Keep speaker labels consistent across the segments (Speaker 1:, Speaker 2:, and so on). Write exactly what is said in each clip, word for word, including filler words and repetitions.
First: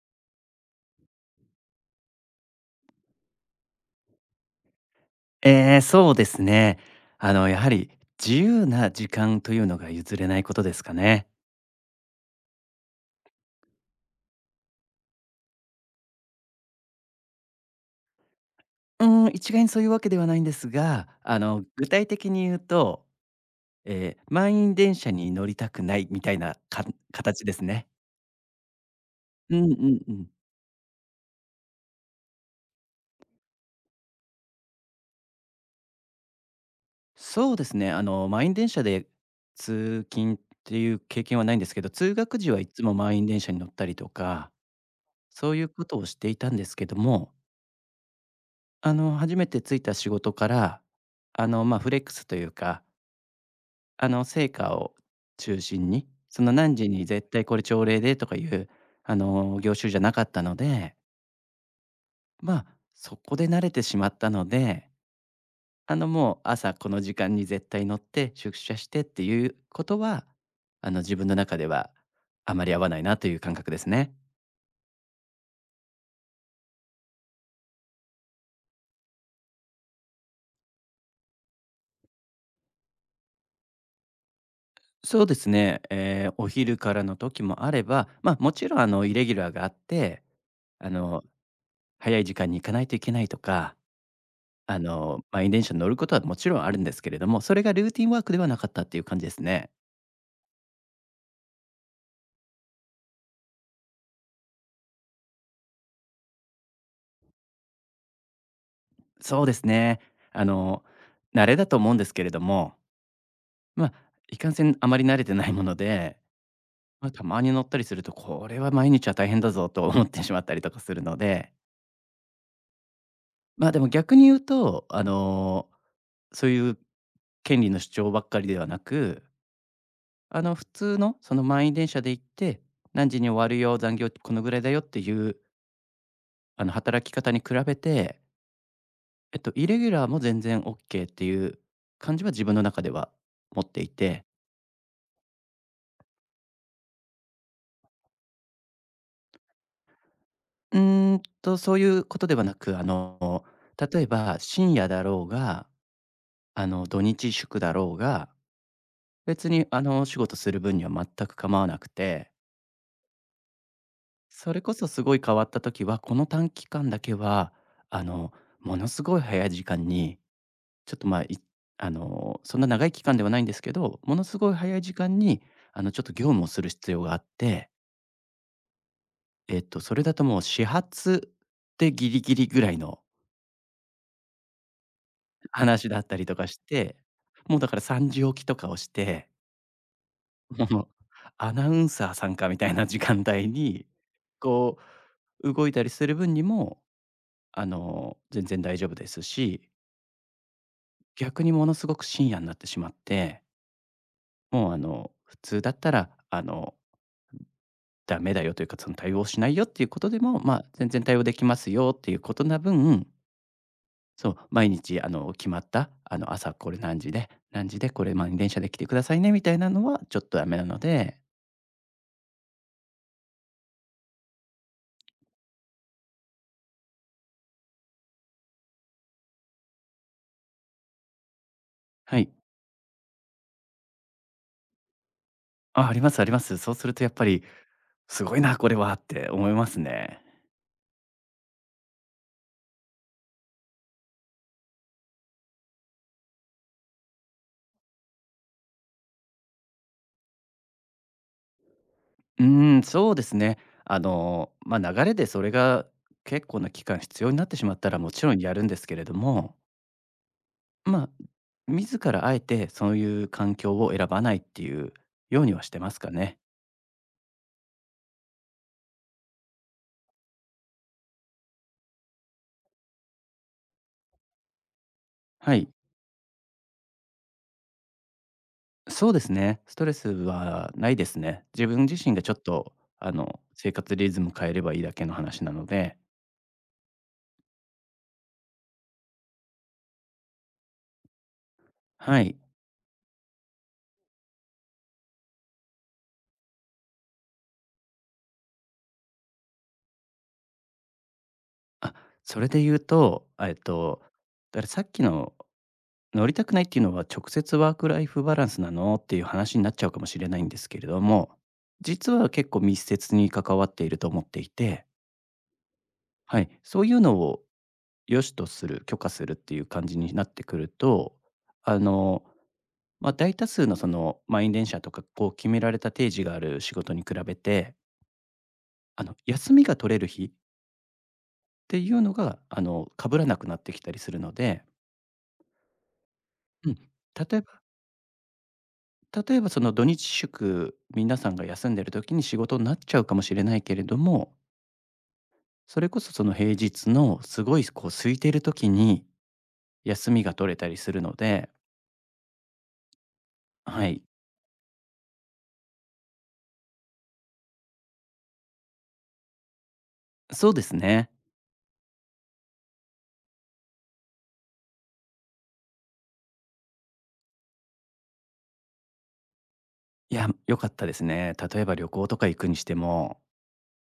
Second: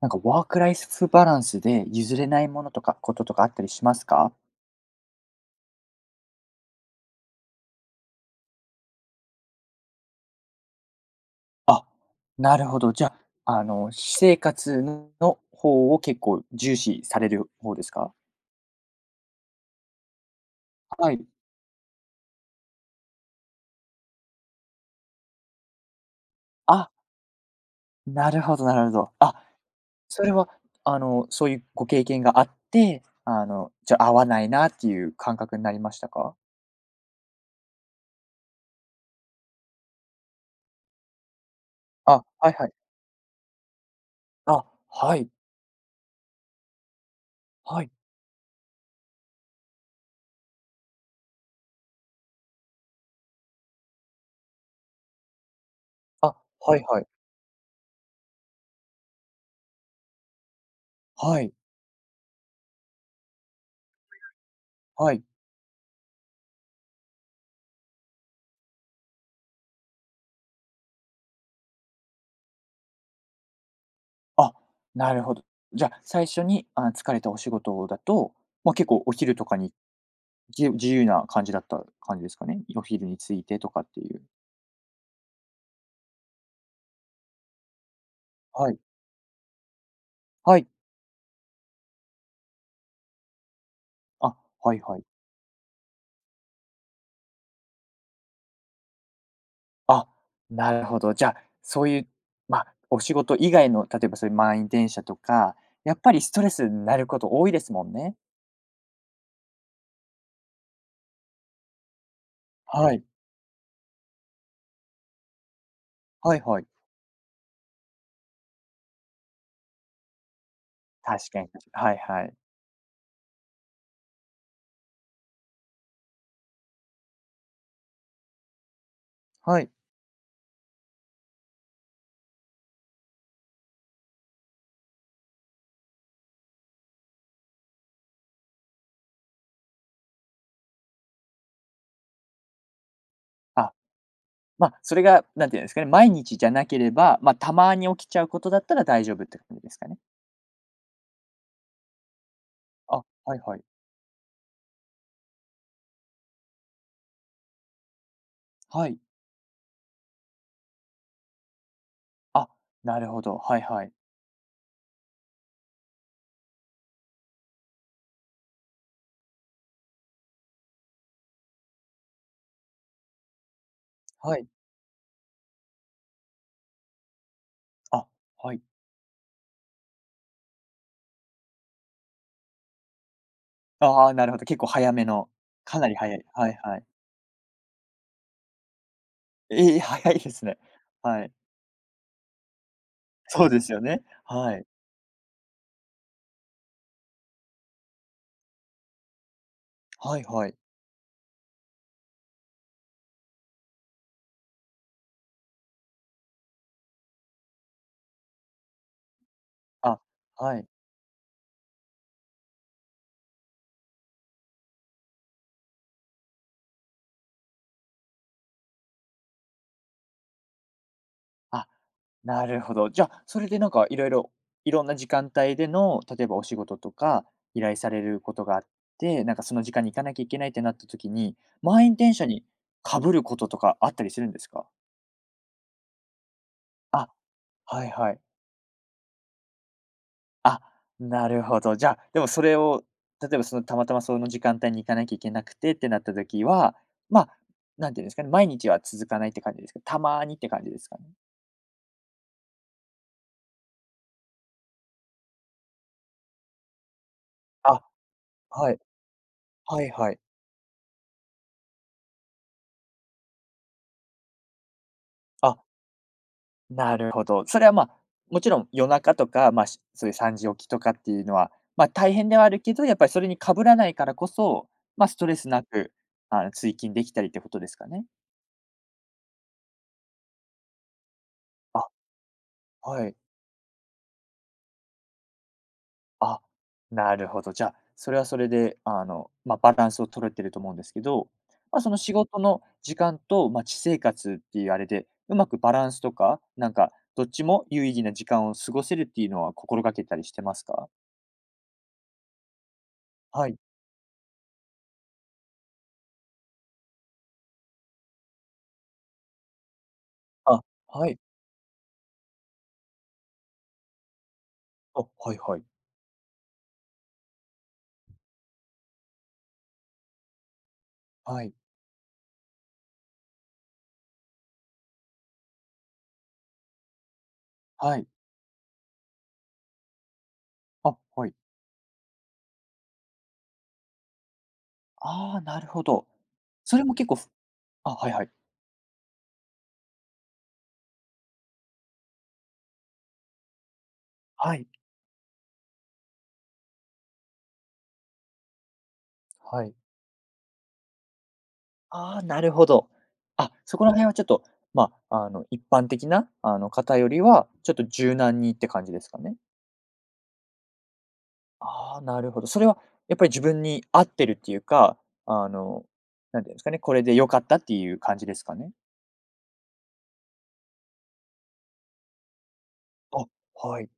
Speaker 1: なんかワークライフバランスで譲れないものとかこととかあったりしますか？
Speaker 2: ええ、そうですね。あの、やはり自由な時間というのが譲れないことですかね。
Speaker 1: あ、なるほど。じゃあ、あの、私生活の方を結構重視される方ですか？
Speaker 2: うーん、一概にそういうわけではないんですが、
Speaker 1: はい。
Speaker 2: あの、具体的に言うと、えー満員電車に乗りたくないみたいなか
Speaker 1: あ、
Speaker 2: 形ですね。
Speaker 1: なるほどなるほど。あ、
Speaker 2: うんうんう
Speaker 1: そ
Speaker 2: ん。
Speaker 1: れは、あの、そういうご経験があって、あの、じゃ、合わないなっていう感覚になりましたか？
Speaker 2: そうですね、あの、満員電車で通勤っていう経験はないんですけど、通
Speaker 1: あ、
Speaker 2: 学時
Speaker 1: はい
Speaker 2: はい
Speaker 1: はい。
Speaker 2: つも満員電車に乗ったりとか、
Speaker 1: あ、はい、
Speaker 2: そういうことをしていたんですけども、
Speaker 1: はい。
Speaker 2: あの、初めて着いた仕事から、あの、まあ、フレックスというかあの、成果を中心に、
Speaker 1: あ、
Speaker 2: その何
Speaker 1: はい
Speaker 2: 時
Speaker 1: は
Speaker 2: に
Speaker 1: い。
Speaker 2: 絶対これ朝礼でとかいう、あの、業種じゃなかったので、
Speaker 1: はい、
Speaker 2: まあ、そこで慣れてしまったので、
Speaker 1: はい。
Speaker 2: あの、もう朝この時間に絶対乗って出社してっていうことは、あの、自分の中ではあまり合わないなという感覚ですね。
Speaker 1: あ、なるほど。じゃ、あ最初に、あ、疲れたお仕事だと、まあ、結構お昼とかに、じ自由な感じだった感じですかね？お昼についてとかっていう。
Speaker 2: そうですね、えーお昼からの時もあれば、まあ、もち
Speaker 1: は
Speaker 2: ろ
Speaker 1: い。
Speaker 2: んあのイレギュラーがあって
Speaker 1: はい。
Speaker 2: あの早い時間に行かないといけないとか
Speaker 1: あ、は
Speaker 2: あ
Speaker 1: いはい。
Speaker 2: の、満員電車に乗ることはもちろんあるんですけれども、それがルーティンワークではなかったっていう感じですね。
Speaker 1: あ、なるほど。じゃ、あそういう、まあ、お仕事以外の、例えばそういう満員電車とか、やっぱりストレスになること多いですもんね。
Speaker 2: そうですね。あの、慣れだと思うんですけれども、
Speaker 1: はい。
Speaker 2: まあ、いかんせんあまり慣れてないもので、
Speaker 1: はいはい。
Speaker 2: まあ、たまに乗ったりすると、これは毎日は大変だぞと思ってしまったりとかするの
Speaker 1: 確かに、
Speaker 2: で、
Speaker 1: はいはい。
Speaker 2: まあ、でも逆に言うと、あの、そういう権利の主張ばっかりではなく、
Speaker 1: はい。
Speaker 2: あの、普通のその満員電車で行って、何時に終わるよ、残業このぐらいだよっていう、あの、働き方に比べてえっと、イレギュラーも全然オッケーっていう感じは自分の中では持っ
Speaker 1: あ、
Speaker 2: ていて、
Speaker 1: まあ、それが、なんていうんですかね、毎日じゃなければ、まあ、たまに起きちゃうことだったら大丈夫って感じですかね？
Speaker 2: うーんと、そういうことではなく、あ
Speaker 1: あ、はい
Speaker 2: の、
Speaker 1: はい。
Speaker 2: 例えば深夜だろうが、あの、土日祝だろうが、
Speaker 1: はい。
Speaker 2: 別にあの、お仕事する分には全く構わなくて、
Speaker 1: あ、なるほど。はいはい。
Speaker 2: それこそすごい変わった時は、この短期間だけは、あの、ものすごい早い時間に、ちょっとまあ、いあの、そんな長い期間ではないんですけど、ものす
Speaker 1: はい。
Speaker 2: ごい早い時間に、あの、ちょっと業務をする必要があって、
Speaker 1: あ、はい。
Speaker 2: えっと、それだともう始発でギリギリぐらいの
Speaker 1: ああ、なるほど。結構早めの、か
Speaker 2: 話
Speaker 1: なり
Speaker 2: だった
Speaker 1: 早
Speaker 2: り
Speaker 1: い。
Speaker 2: とか
Speaker 1: は
Speaker 2: し
Speaker 1: いはい。
Speaker 2: て、もうだからさんじ起きとかをして、
Speaker 1: ええ、早いですね。
Speaker 2: もう
Speaker 1: はい。
Speaker 2: アナウンサーさんかみたいな時間
Speaker 1: そ
Speaker 2: 帯
Speaker 1: うですよ
Speaker 2: に、
Speaker 1: ね。はい。
Speaker 2: こう動いたりする分にも、あの、全然大丈夫ですし、
Speaker 1: はいはい。
Speaker 2: 逆にものすごく深夜になってしまって、もうあの、普通だったら、あの、ダメだよというか、その対応しないよっていうこ
Speaker 1: あ、
Speaker 2: とでも、ま
Speaker 1: は
Speaker 2: あ、
Speaker 1: い。
Speaker 2: 全然対応できますよっていうことな分そう、毎日あの、決まった、あの、朝これ何時で、何時でこれ満員電車で来てくださいねみたいなのはちょっとダメなので、
Speaker 1: あ、なるほど。じゃあ、それでなんかいろいろ、いろんな時間帯での、例えばお仕事とか依頼されることがあって、なんかその時間に行かなきゃいけないってなった時に、満員電
Speaker 2: は
Speaker 1: 車
Speaker 2: い。
Speaker 1: にかぶることとかあったりするんですか？
Speaker 2: あ、ありますあります。そうすると
Speaker 1: あ、
Speaker 2: やっぱり
Speaker 1: はいはい。
Speaker 2: すごいな、これはって思いますね。
Speaker 1: あ、なるほど。じゃあ、でもそれを、例えばそのたまたまその時間帯に行かなきゃいけなくてってなった時は、まあ、何て言うんですかね、毎日は続かないって感じですか？たまにって感じですかね？
Speaker 2: うーん、そうですね。あの、まあ、流れでそれが結構な期間必要になってしまっ
Speaker 1: あ、
Speaker 2: たらもちろんやるん
Speaker 1: は
Speaker 2: で
Speaker 1: い。
Speaker 2: すけれども、
Speaker 1: はいはい。
Speaker 2: まあ、自らあえてそういう環境を選ばないっていうように
Speaker 1: あ、
Speaker 2: はしてますかね。
Speaker 1: なるほど。それは、まあ、もちろん夜中とか、まあ、しそういうさんじ起きとかっていうのは、ま、大変ではあるけど、やっぱりそれにかぶらないからこそ、ま、ストレス
Speaker 2: は
Speaker 1: な
Speaker 2: い。
Speaker 1: く、あの、追勤できたりってことですかね？
Speaker 2: そうですね。ストレスはないですね。自分
Speaker 1: あ、
Speaker 2: 自身がちょっと、
Speaker 1: は
Speaker 2: あ
Speaker 1: い。
Speaker 2: の、生活リズム変えればいいだけの話なので、
Speaker 1: あ、なるほど。じゃあ、それはそれで、あの、まあ、バランスを取れてると思うんですけど、まあ、その仕
Speaker 2: はい。
Speaker 1: 事の時間と、まあ、私生活っていうあれで、うまくバランスとか、なんかどっちも有意義な時間を過ごせるっていうのは心がけたりしてますか？
Speaker 2: あ、それで言うと、
Speaker 1: は
Speaker 2: えっ
Speaker 1: い。
Speaker 2: と、だからさっきの乗りたくないっていうのは直接ワークライフバランスなのっていう話になっちゃうかもしれないんで
Speaker 1: あ、
Speaker 2: すけれど
Speaker 1: はい。
Speaker 2: も、実は結構密接に関わっていると思っていて、
Speaker 1: あ、はいはい。
Speaker 2: はい、そういうのを良しとする、許可するっていう感じになってくると、
Speaker 1: はい。
Speaker 2: あの、まあ、大多数のその満員電車とか、こう決められた定時がある仕事に比べて、
Speaker 1: はい。
Speaker 2: あの、休みが取れる日っ
Speaker 1: あ、はい。
Speaker 2: ていうのが、あの、被らなくなってきたりするので、
Speaker 1: ああ、なるほど。
Speaker 2: うん、
Speaker 1: それも結構ふ
Speaker 2: 例えば
Speaker 1: あ、はいはい。
Speaker 2: 例えばその土日祝、皆さんが休んでる時に仕事になっちゃうかもしれないけれども、
Speaker 1: はい。
Speaker 2: それこそその平日のすごいこう空いている時に
Speaker 1: はい。
Speaker 2: 休みが取れたりするので
Speaker 1: ああ、なるほど。あ、そこ
Speaker 2: は
Speaker 1: ら
Speaker 2: い、
Speaker 1: 辺はちょっと、ま、ああの、一般的な、あの、方よりは、ちょっと柔軟にって感じですかね？
Speaker 2: そうですね。
Speaker 1: ああ、なるほど。それはやっぱり自分に合ってるっていうか、あの、なんていうんですかね、これで良かったっていう感じですかね？
Speaker 2: いや、良かったですね。例えば旅行とか行くにしても、
Speaker 1: あ、はい。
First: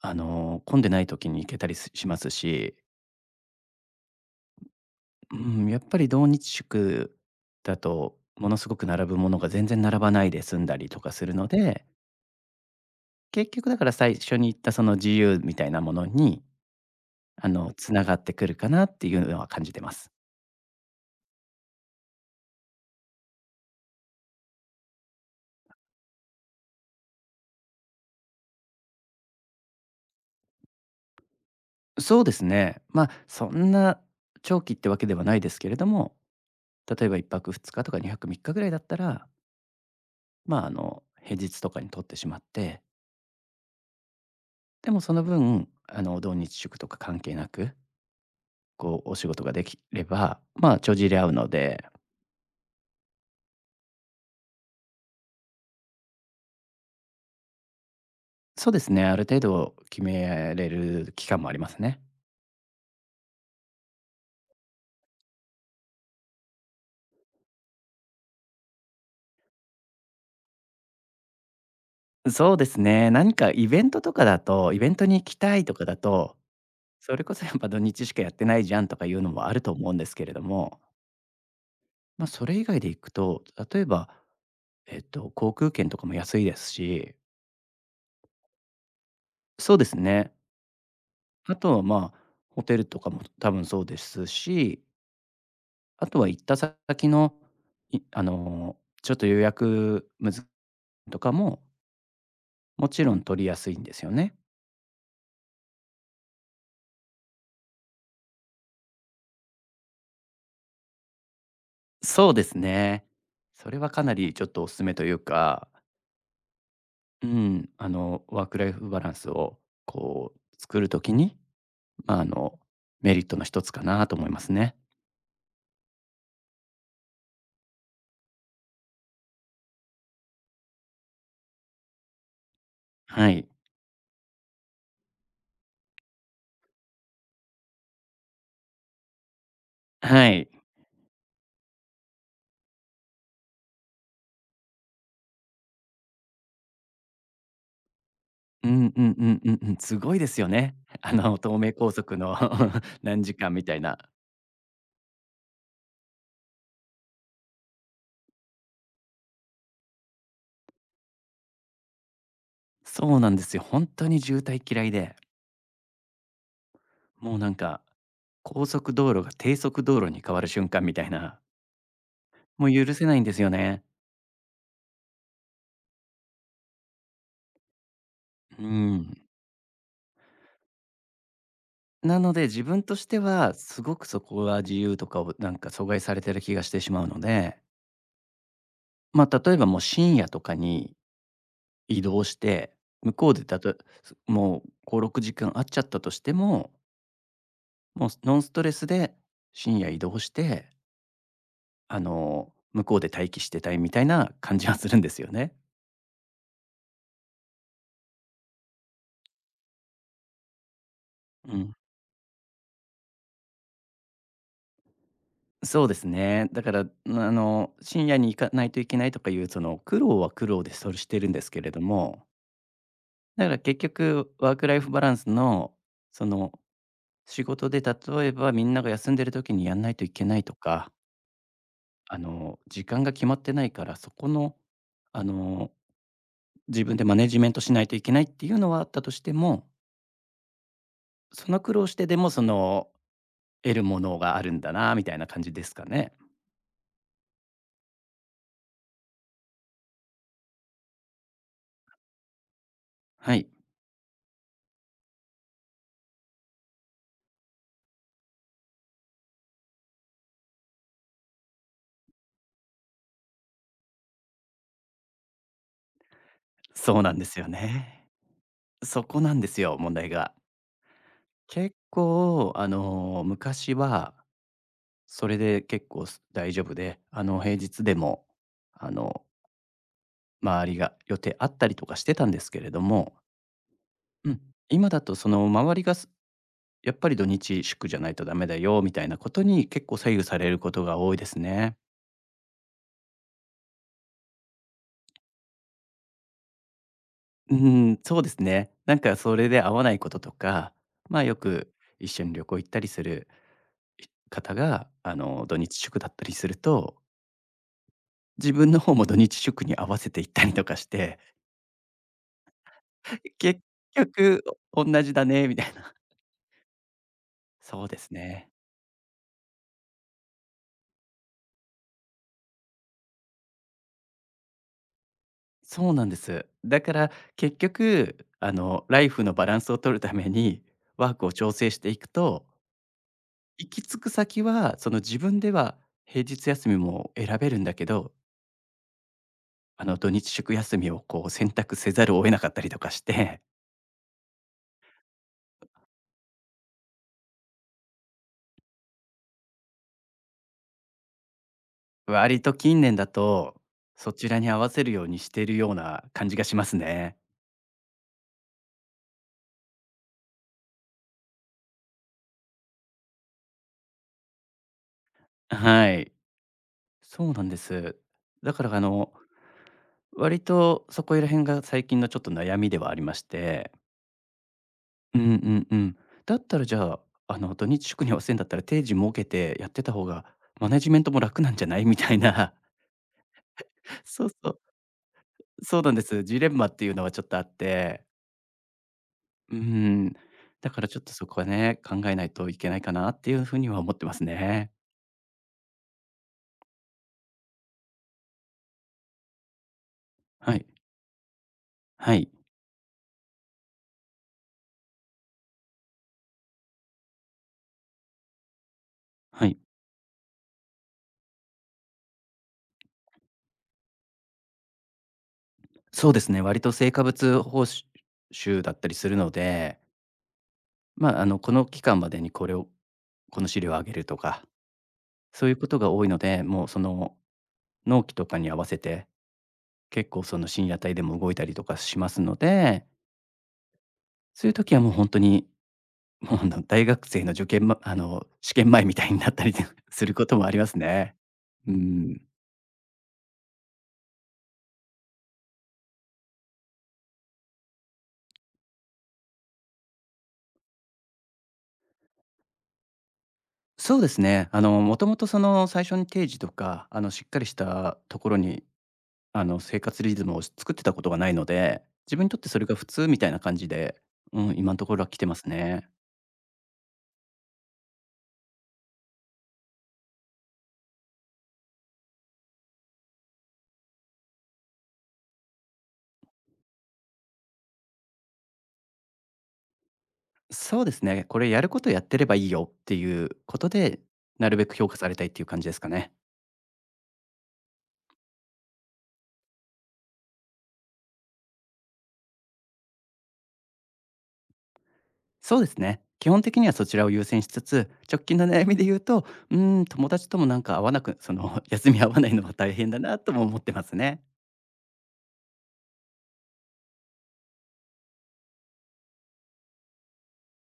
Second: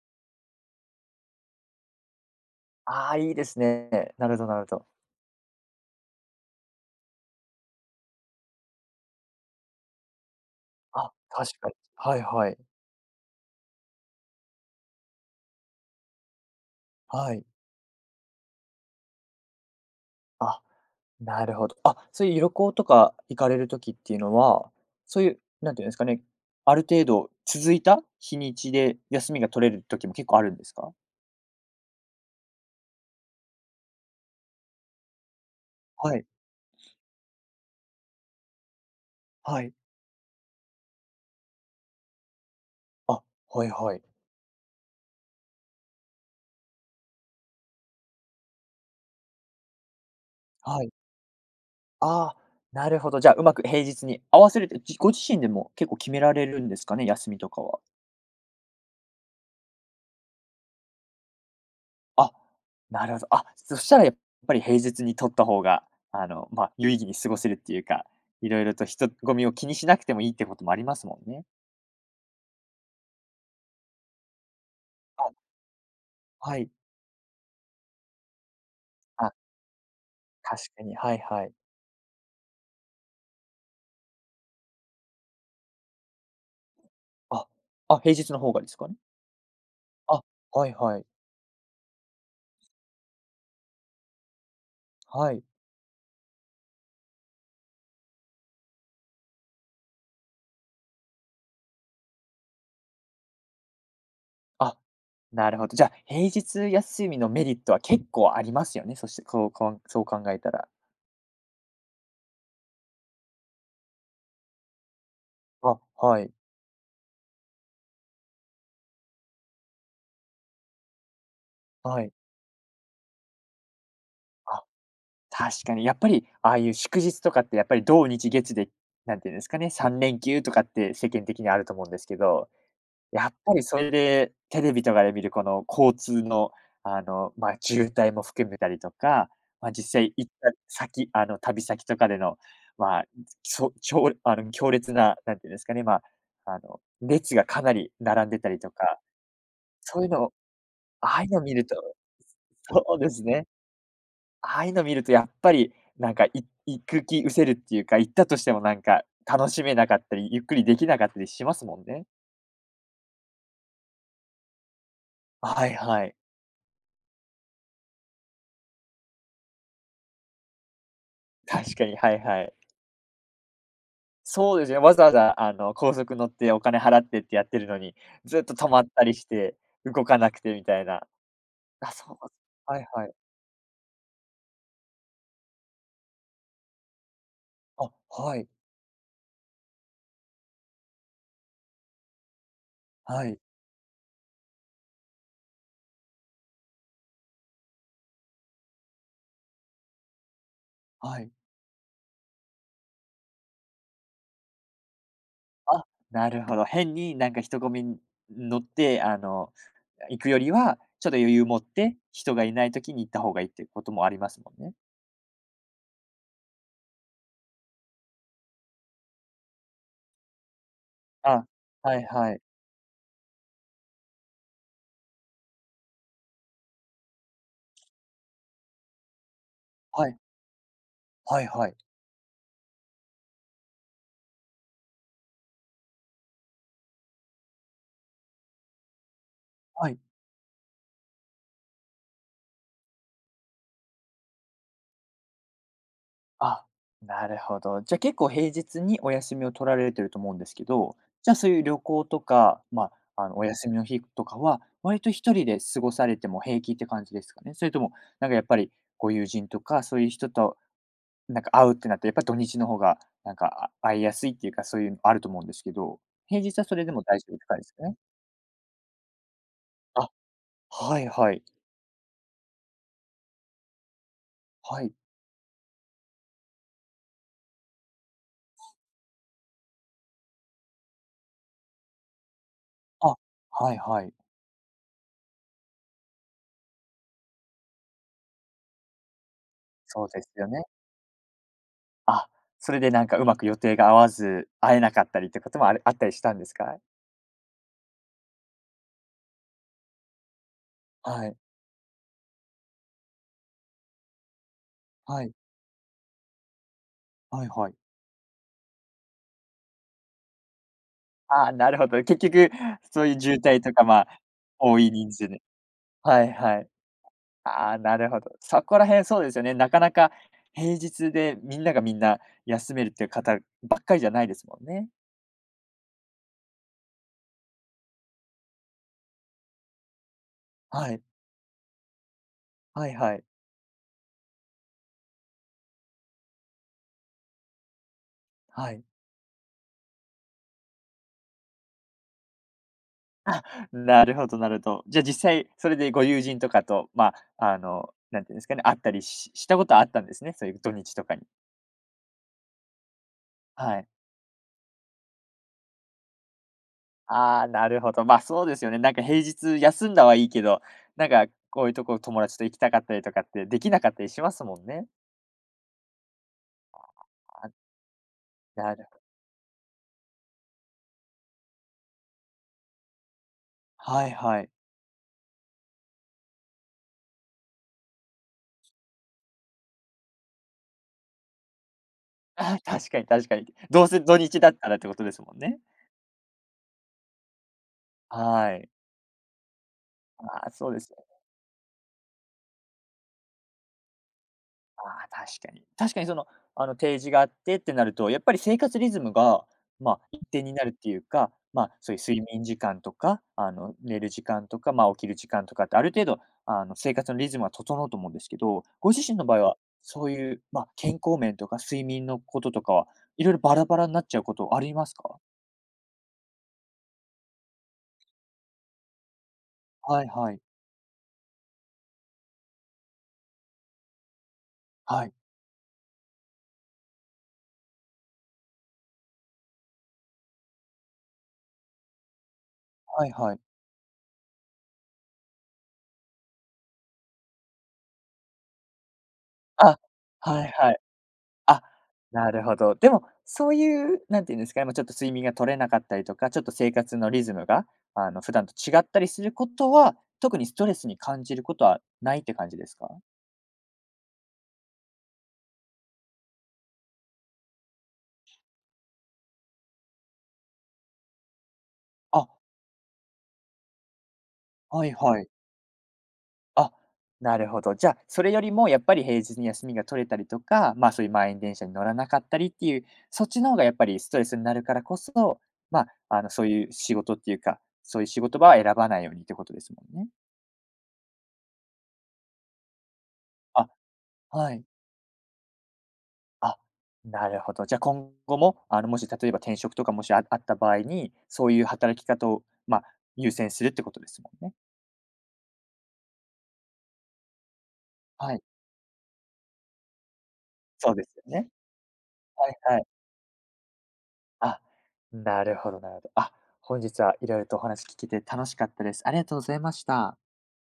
Speaker 2: あの、混んでない時に行けたりすしますし、
Speaker 1: ああ、いいですね。なるほどなるほど。
Speaker 2: うん、やっぱり同日宿だと、ものすごく並ぶものが全然並ばないで済んだりと
Speaker 1: あ、
Speaker 2: かするの
Speaker 1: 確かに。
Speaker 2: で、
Speaker 1: はいはい。
Speaker 2: 結局だから最初に言ったその自由みたいなものに、
Speaker 1: はい。
Speaker 2: あの、つながってくるかなっていうのは感じてます。
Speaker 1: あ、なるほど。あ、そういう旅行とか行かれる時っていうのは、そういう、なんていうんですかね、ある程度続いた日にちで休みが取れる時も結構あるんですか？
Speaker 2: そうですね。ま、そんな長期ってわけではないですけれども、
Speaker 1: はい、
Speaker 2: 例えばいっぱくふつかとかにはくみっかぐらいだったら、
Speaker 1: はい。
Speaker 2: ま、ああの、平日とかに取ってしまって
Speaker 1: あ、はいはい。
Speaker 2: でもその分、あの、同日祝とか関係なく、こうお仕事ができれば、まあ、
Speaker 1: はい。
Speaker 2: 帳尻合うので、
Speaker 1: ああ、なるほど。じゃあ、うまく平日に合わせるって、じご自身でも結構決められるんですかね？休みとかは。
Speaker 2: そうですね、ある程度決めれる期間もありますね。
Speaker 1: あ、なるほど。あ、そしたらやっぱり平日に取った方が、あの、ま、あ、有意義に過ごせるっていうか、いろいろと人混みを気にしなくてもいいってこともありますもんね。
Speaker 2: そうですね、何かイベントとかだと、イベントに行
Speaker 1: あ、
Speaker 2: きたいとかだと、
Speaker 1: はい。
Speaker 2: それこそやっぱ土日しかやってないじゃんとかいうの
Speaker 1: あ、
Speaker 2: もあると思うんですけれど
Speaker 1: 確
Speaker 2: も、
Speaker 1: かに、はいはい。
Speaker 2: まあ、それ以外で行くと、例えば、えっと、航空券とかも安いですし、
Speaker 1: あ、あ、平日の方がですかね？
Speaker 2: そうです
Speaker 1: あ、
Speaker 2: ね。
Speaker 1: はいはい。
Speaker 2: あとはまあ、ホテルとかも多分そうですし、
Speaker 1: はい。
Speaker 2: あとは行った先の、いあの、ちょっと予約むずとかも、もちろん取りやすいんですよね。
Speaker 1: あ、なるほど。じゃあ、平日休みのメリットは結構ありますよね、そしてこうこうそう考えたら。
Speaker 2: そうですね。それはかなりちょっとおすすめというか、
Speaker 1: あ、はい。
Speaker 2: うん、あの、ワークライフバランスをこう作るときに、
Speaker 1: はい。
Speaker 2: まあ、あの、メリットの一つかなと思います
Speaker 1: あ、
Speaker 2: ね。
Speaker 1: 確かにやっぱり、ああいう祝日とかってやっぱり土日月で、なんていうんですかね、三連休とかって世間的にあると思うんですけど、や
Speaker 2: は
Speaker 1: っ
Speaker 2: い。
Speaker 1: ぱりそれで、テレビとかで見るこの交通の、あの、まあ、渋滞も含めたりとか、まあ、実際
Speaker 2: は
Speaker 1: 行っ
Speaker 2: い。
Speaker 1: た先、あの、旅先とかでの、まあ、そ超あの、強烈な、なんていうんですかね、まあ、あの、列がかなり並んでたり
Speaker 2: う
Speaker 1: と
Speaker 2: ん
Speaker 1: か、
Speaker 2: うんうんうんうん。す
Speaker 1: そういう
Speaker 2: ごい
Speaker 1: の
Speaker 2: で
Speaker 1: を、
Speaker 2: すよね。あ
Speaker 1: ああいう
Speaker 2: の、
Speaker 1: の見
Speaker 2: 東
Speaker 1: る
Speaker 2: 名
Speaker 1: と、
Speaker 2: 高速の
Speaker 1: そう で
Speaker 2: 何
Speaker 1: す
Speaker 2: 時
Speaker 1: ね。
Speaker 2: 間みたいな。
Speaker 1: ああいうの見るとやっぱり、なんか、い行く気失せるっていうか、行ったとしてもなんか、楽しめなかったり、ゆっくりできなかったりしますもんね。
Speaker 2: そうなんですよ。本当に渋滞嫌いで、
Speaker 1: はいはい。
Speaker 2: もうなんか高速道路が低速道路に変わる瞬間みたいな、
Speaker 1: 確かに、はいはい。
Speaker 2: もう許せないんですよね。
Speaker 1: そうですね、わざわざ、あの、高速乗ってお金払ってってやってるのに、ずっと
Speaker 2: う
Speaker 1: 止まった
Speaker 2: ん。
Speaker 1: りして、動かなくてみたいな。あ、そう。
Speaker 2: なので、自
Speaker 1: は
Speaker 2: 分
Speaker 1: い
Speaker 2: と
Speaker 1: は
Speaker 2: し
Speaker 1: い。
Speaker 2: てはすごくそこは自由とかをなんか阻害されてる気がしてしまうので、
Speaker 1: あ、はい、
Speaker 2: まあ、例えばもう深夜とかに移動して、向
Speaker 1: は
Speaker 2: こう
Speaker 1: い、
Speaker 2: でたともうご、ろくじかん会っちゃったとしても、もうノンストレスで深夜移動して、
Speaker 1: はい。
Speaker 2: あの、向こうで待機してたいみたいな感じはするんですよね。
Speaker 1: あ、なるほど。変になんか人混みに乗って、あの、行くよりは、ちょっと余裕
Speaker 2: う
Speaker 1: 持っ
Speaker 2: ん。
Speaker 1: て、人がいない時に行った方がいいっていうこともありますもんね。
Speaker 2: そうですね。だから、まああの、深夜に行かないといけないとかいうその苦労は苦労でそれしてるんで
Speaker 1: あ、
Speaker 2: すけれど
Speaker 1: はい
Speaker 2: も、
Speaker 1: はい。
Speaker 2: だから結局ワークライフバランスのその仕事で例えばみんなが休んでる時にやんないと
Speaker 1: は
Speaker 2: い
Speaker 1: い、
Speaker 2: けないとか、
Speaker 1: はいはい。
Speaker 2: あの、時間が決まってないからそこの、あの、自分でマネジメントしないといけないっていうのはあったとしても、
Speaker 1: はい。
Speaker 2: その苦労してでもその得るものがあるんだなみたいな感じですかね。
Speaker 1: あ、なるほど。じゃ、あ結構平日にお休みを取られてると思うんですけど、じゃあ、そういう旅行とか、まあ、あ
Speaker 2: は
Speaker 1: の、お
Speaker 2: い、
Speaker 1: 休みの日とかは、割と一人で過ごされても平気って感じですかね？それとも、なんかやっぱりご友人とか、そういう人となんか会うってなって、やっぱ土日の方がなんか、あ会いやすいっていうか、そういうのあると思うんですけど、平日はそれで
Speaker 2: そう
Speaker 1: も
Speaker 2: なん
Speaker 1: 大
Speaker 2: で
Speaker 1: 丈夫
Speaker 2: す
Speaker 1: って
Speaker 2: よ
Speaker 1: 感じですかね？
Speaker 2: ね。そこなんですよ、問題
Speaker 1: あ、
Speaker 2: が。
Speaker 1: はいはい。
Speaker 2: 結構、あの、昔は
Speaker 1: はい。
Speaker 2: それで結構す大丈夫で、あの、平日でも、あの、周りが予定あったりとかしてたんですけれども、
Speaker 1: あ、はいはい。
Speaker 2: うん、今だとその周りがすやっぱり土日祝じゃないとダメだよみたいなことに結構
Speaker 1: そう
Speaker 2: 左
Speaker 1: で
Speaker 2: 右
Speaker 1: す
Speaker 2: さ
Speaker 1: よ
Speaker 2: れる
Speaker 1: ね。
Speaker 2: ことが多いですね。
Speaker 1: あ、それでなんかうまく予定が合わず、会えなかったりってこともあるあったりしたんですか？
Speaker 2: うん、そうですね。なんかそれで合わないこととか、まあ、
Speaker 1: は
Speaker 2: よ
Speaker 1: い。
Speaker 2: く一緒に旅行行ったりするい方が、あ
Speaker 1: はい。
Speaker 2: の、土日祝だったりすると
Speaker 1: はいはい。
Speaker 2: 自分の方も土日祝に合わせて行ったりとかして、
Speaker 1: ああ、なるほど。結局そういう渋
Speaker 2: 結
Speaker 1: 滞とか、まあ、
Speaker 2: 局
Speaker 1: 多
Speaker 2: お
Speaker 1: い
Speaker 2: 同じ
Speaker 1: 人
Speaker 2: だ
Speaker 1: 数で、
Speaker 2: ねみたいな。
Speaker 1: はいはい。ああ、
Speaker 2: そう
Speaker 1: な
Speaker 2: で
Speaker 1: る
Speaker 2: す
Speaker 1: ほど。
Speaker 2: ね。
Speaker 1: そこら辺そうですよね。なかなか平日でみんながみんな休めるっていう方ばっかりじゃないですもんね。
Speaker 2: そうなんです。だから結局、あの、ライフのバランスを取るために
Speaker 1: はい。
Speaker 2: ワークを調整していくと、
Speaker 1: はいはい。
Speaker 2: 行き着く先は、その自分では平日休みも選べるんだけど、
Speaker 1: はい。
Speaker 2: あの、土日祝休みをこう選択せざるを得なかったりとかして、
Speaker 1: なるほどなるほど。じゃあ実際それでご友人とかと、まあ、あの、なんていうんですかね、会ったりししたことはあったんですね、そういう土日とかに。
Speaker 2: 割と近年だと、
Speaker 1: はい。
Speaker 2: そちらに合わせるようにしているような感じがしますね。
Speaker 1: ああ、なるほど。ま、あそうですよね。なんか平日休んだはいいけど、なんかこういうとこ友達と行きたかったりとかってできなかったりしますもんね。
Speaker 2: はい。そうなん
Speaker 1: あ、
Speaker 2: です。だから、
Speaker 1: な
Speaker 2: あ
Speaker 1: るほど、
Speaker 2: の、割とそこら辺が最近のちょっと悩みではありまして。
Speaker 1: はいはい。
Speaker 2: うんうんうん。だったらじゃあ、あの、土日祝に合わせんだったら定時設けてやってた方が、マネジメントも楽なんじゃない？みたいな。
Speaker 1: あ、確かに確かに。どうせ 土
Speaker 2: そう
Speaker 1: 日だ
Speaker 2: そ
Speaker 1: っ
Speaker 2: う。
Speaker 1: たらってことですもんね。
Speaker 2: そうなんです。ジレンマっていうのはちょっとあって。
Speaker 1: はい。
Speaker 2: うん。
Speaker 1: ああ、
Speaker 2: だ
Speaker 1: そう
Speaker 2: か
Speaker 1: で
Speaker 2: ら
Speaker 1: す
Speaker 2: ち
Speaker 1: よ、
Speaker 2: ょっとそこはね、考えないといけないかなっていう風には思ってますね。
Speaker 1: ああ、確かに。確かにその、あの、提示があってってなると、やっぱり生活リズムが、まあ、一定に
Speaker 2: は
Speaker 1: な
Speaker 2: い。
Speaker 1: るっていうか、まあ、そういう
Speaker 2: は
Speaker 1: 睡
Speaker 2: い。
Speaker 1: 眠時間とか、あの、寝る時間とか、まあ、起きる時間とかって、ある程度、あの、生活のリズムは整うと思うんですけど、ご自身の場合
Speaker 2: は
Speaker 1: は、
Speaker 2: い。
Speaker 1: そういう、まあ、健康面とか睡眠のこととかは、いろいろバラバラになっちゃうことありますか？
Speaker 2: そうですね、割と成果物報酬だったりするので、
Speaker 1: はいはい。
Speaker 2: まあ、あの、この期間までにこれを、この資料をあげるとか、
Speaker 1: はい。
Speaker 2: そういうことが多いので、もうその納期とかに合わせて、結構その深夜帯でも動いたりとかしますので、
Speaker 1: はいはい。
Speaker 2: そういう時はもう本当に、もうあの、大学生の受験まあの、試験前みたいになったり
Speaker 1: あ、
Speaker 2: することも
Speaker 1: はい
Speaker 2: ありま
Speaker 1: は
Speaker 2: す
Speaker 1: い。
Speaker 2: ね。
Speaker 1: あ、
Speaker 2: うん。
Speaker 1: なるほど。でも、そういう、なんていうんですかね、ま、ちょっと睡眠が取れなかったりとか、ちょっと生活のリズムが、あの、普段と違ったりすることは、特にストレスに感じることはないって感じですか？
Speaker 2: そうですね。あの、もともとその最初に定時とか、あの、しっかりしたところにあの、生活リズムを作ってたことがないので、自分
Speaker 1: あ、
Speaker 2: にとってそれが普通みたいな感じで、うん、今のと
Speaker 1: はい
Speaker 2: ころは来
Speaker 1: は
Speaker 2: て
Speaker 1: い。
Speaker 2: ますね。
Speaker 1: あ、なるほど。じゃあ、それよりもやっぱり平日に休みが取れたりとか、ま、そういう満員電車に乗らなかったりっていう、そっちの方がやっぱりストレスになるからこそ、まあ、あの、そういう仕事っていうか、そういう仕事場は選ばないようにってことですもんね。
Speaker 2: そうですね、これやることやってればいいよっていうこと
Speaker 1: あ、
Speaker 2: で、な
Speaker 1: は
Speaker 2: るべ
Speaker 1: い。
Speaker 2: く評価されたいっていう感じですかね。
Speaker 1: あ、なるほど。じゃ、あ今後も、あの、もし例えば転職とかもしああった場合に、そういう働き方を、まあ、優先するってことですもんね。
Speaker 2: そうですね。基本的にはそちらを優先しつつ、直
Speaker 1: は
Speaker 2: 近
Speaker 1: い、
Speaker 2: の悩みで言うと、うーん、友達ともなんか合わ
Speaker 1: そう
Speaker 2: な
Speaker 1: です
Speaker 2: く、
Speaker 1: よ
Speaker 2: そ
Speaker 1: ね。
Speaker 2: の 休み合わないの
Speaker 1: は
Speaker 2: は
Speaker 1: い
Speaker 2: 大
Speaker 1: はい。
Speaker 2: 変だなとも思ってますね。
Speaker 1: あ、なるほどなるほど。あ、本日は色々とお話聞けて楽しかったです。ありがとうございました。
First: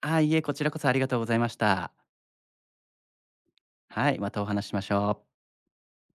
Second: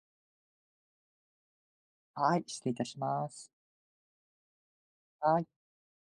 Speaker 2: あ、いいえ、こちらこそありがとうございました。
Speaker 1: はい、失礼いたします。
Speaker 2: はい、またお話ししましょう。
Speaker 1: はい。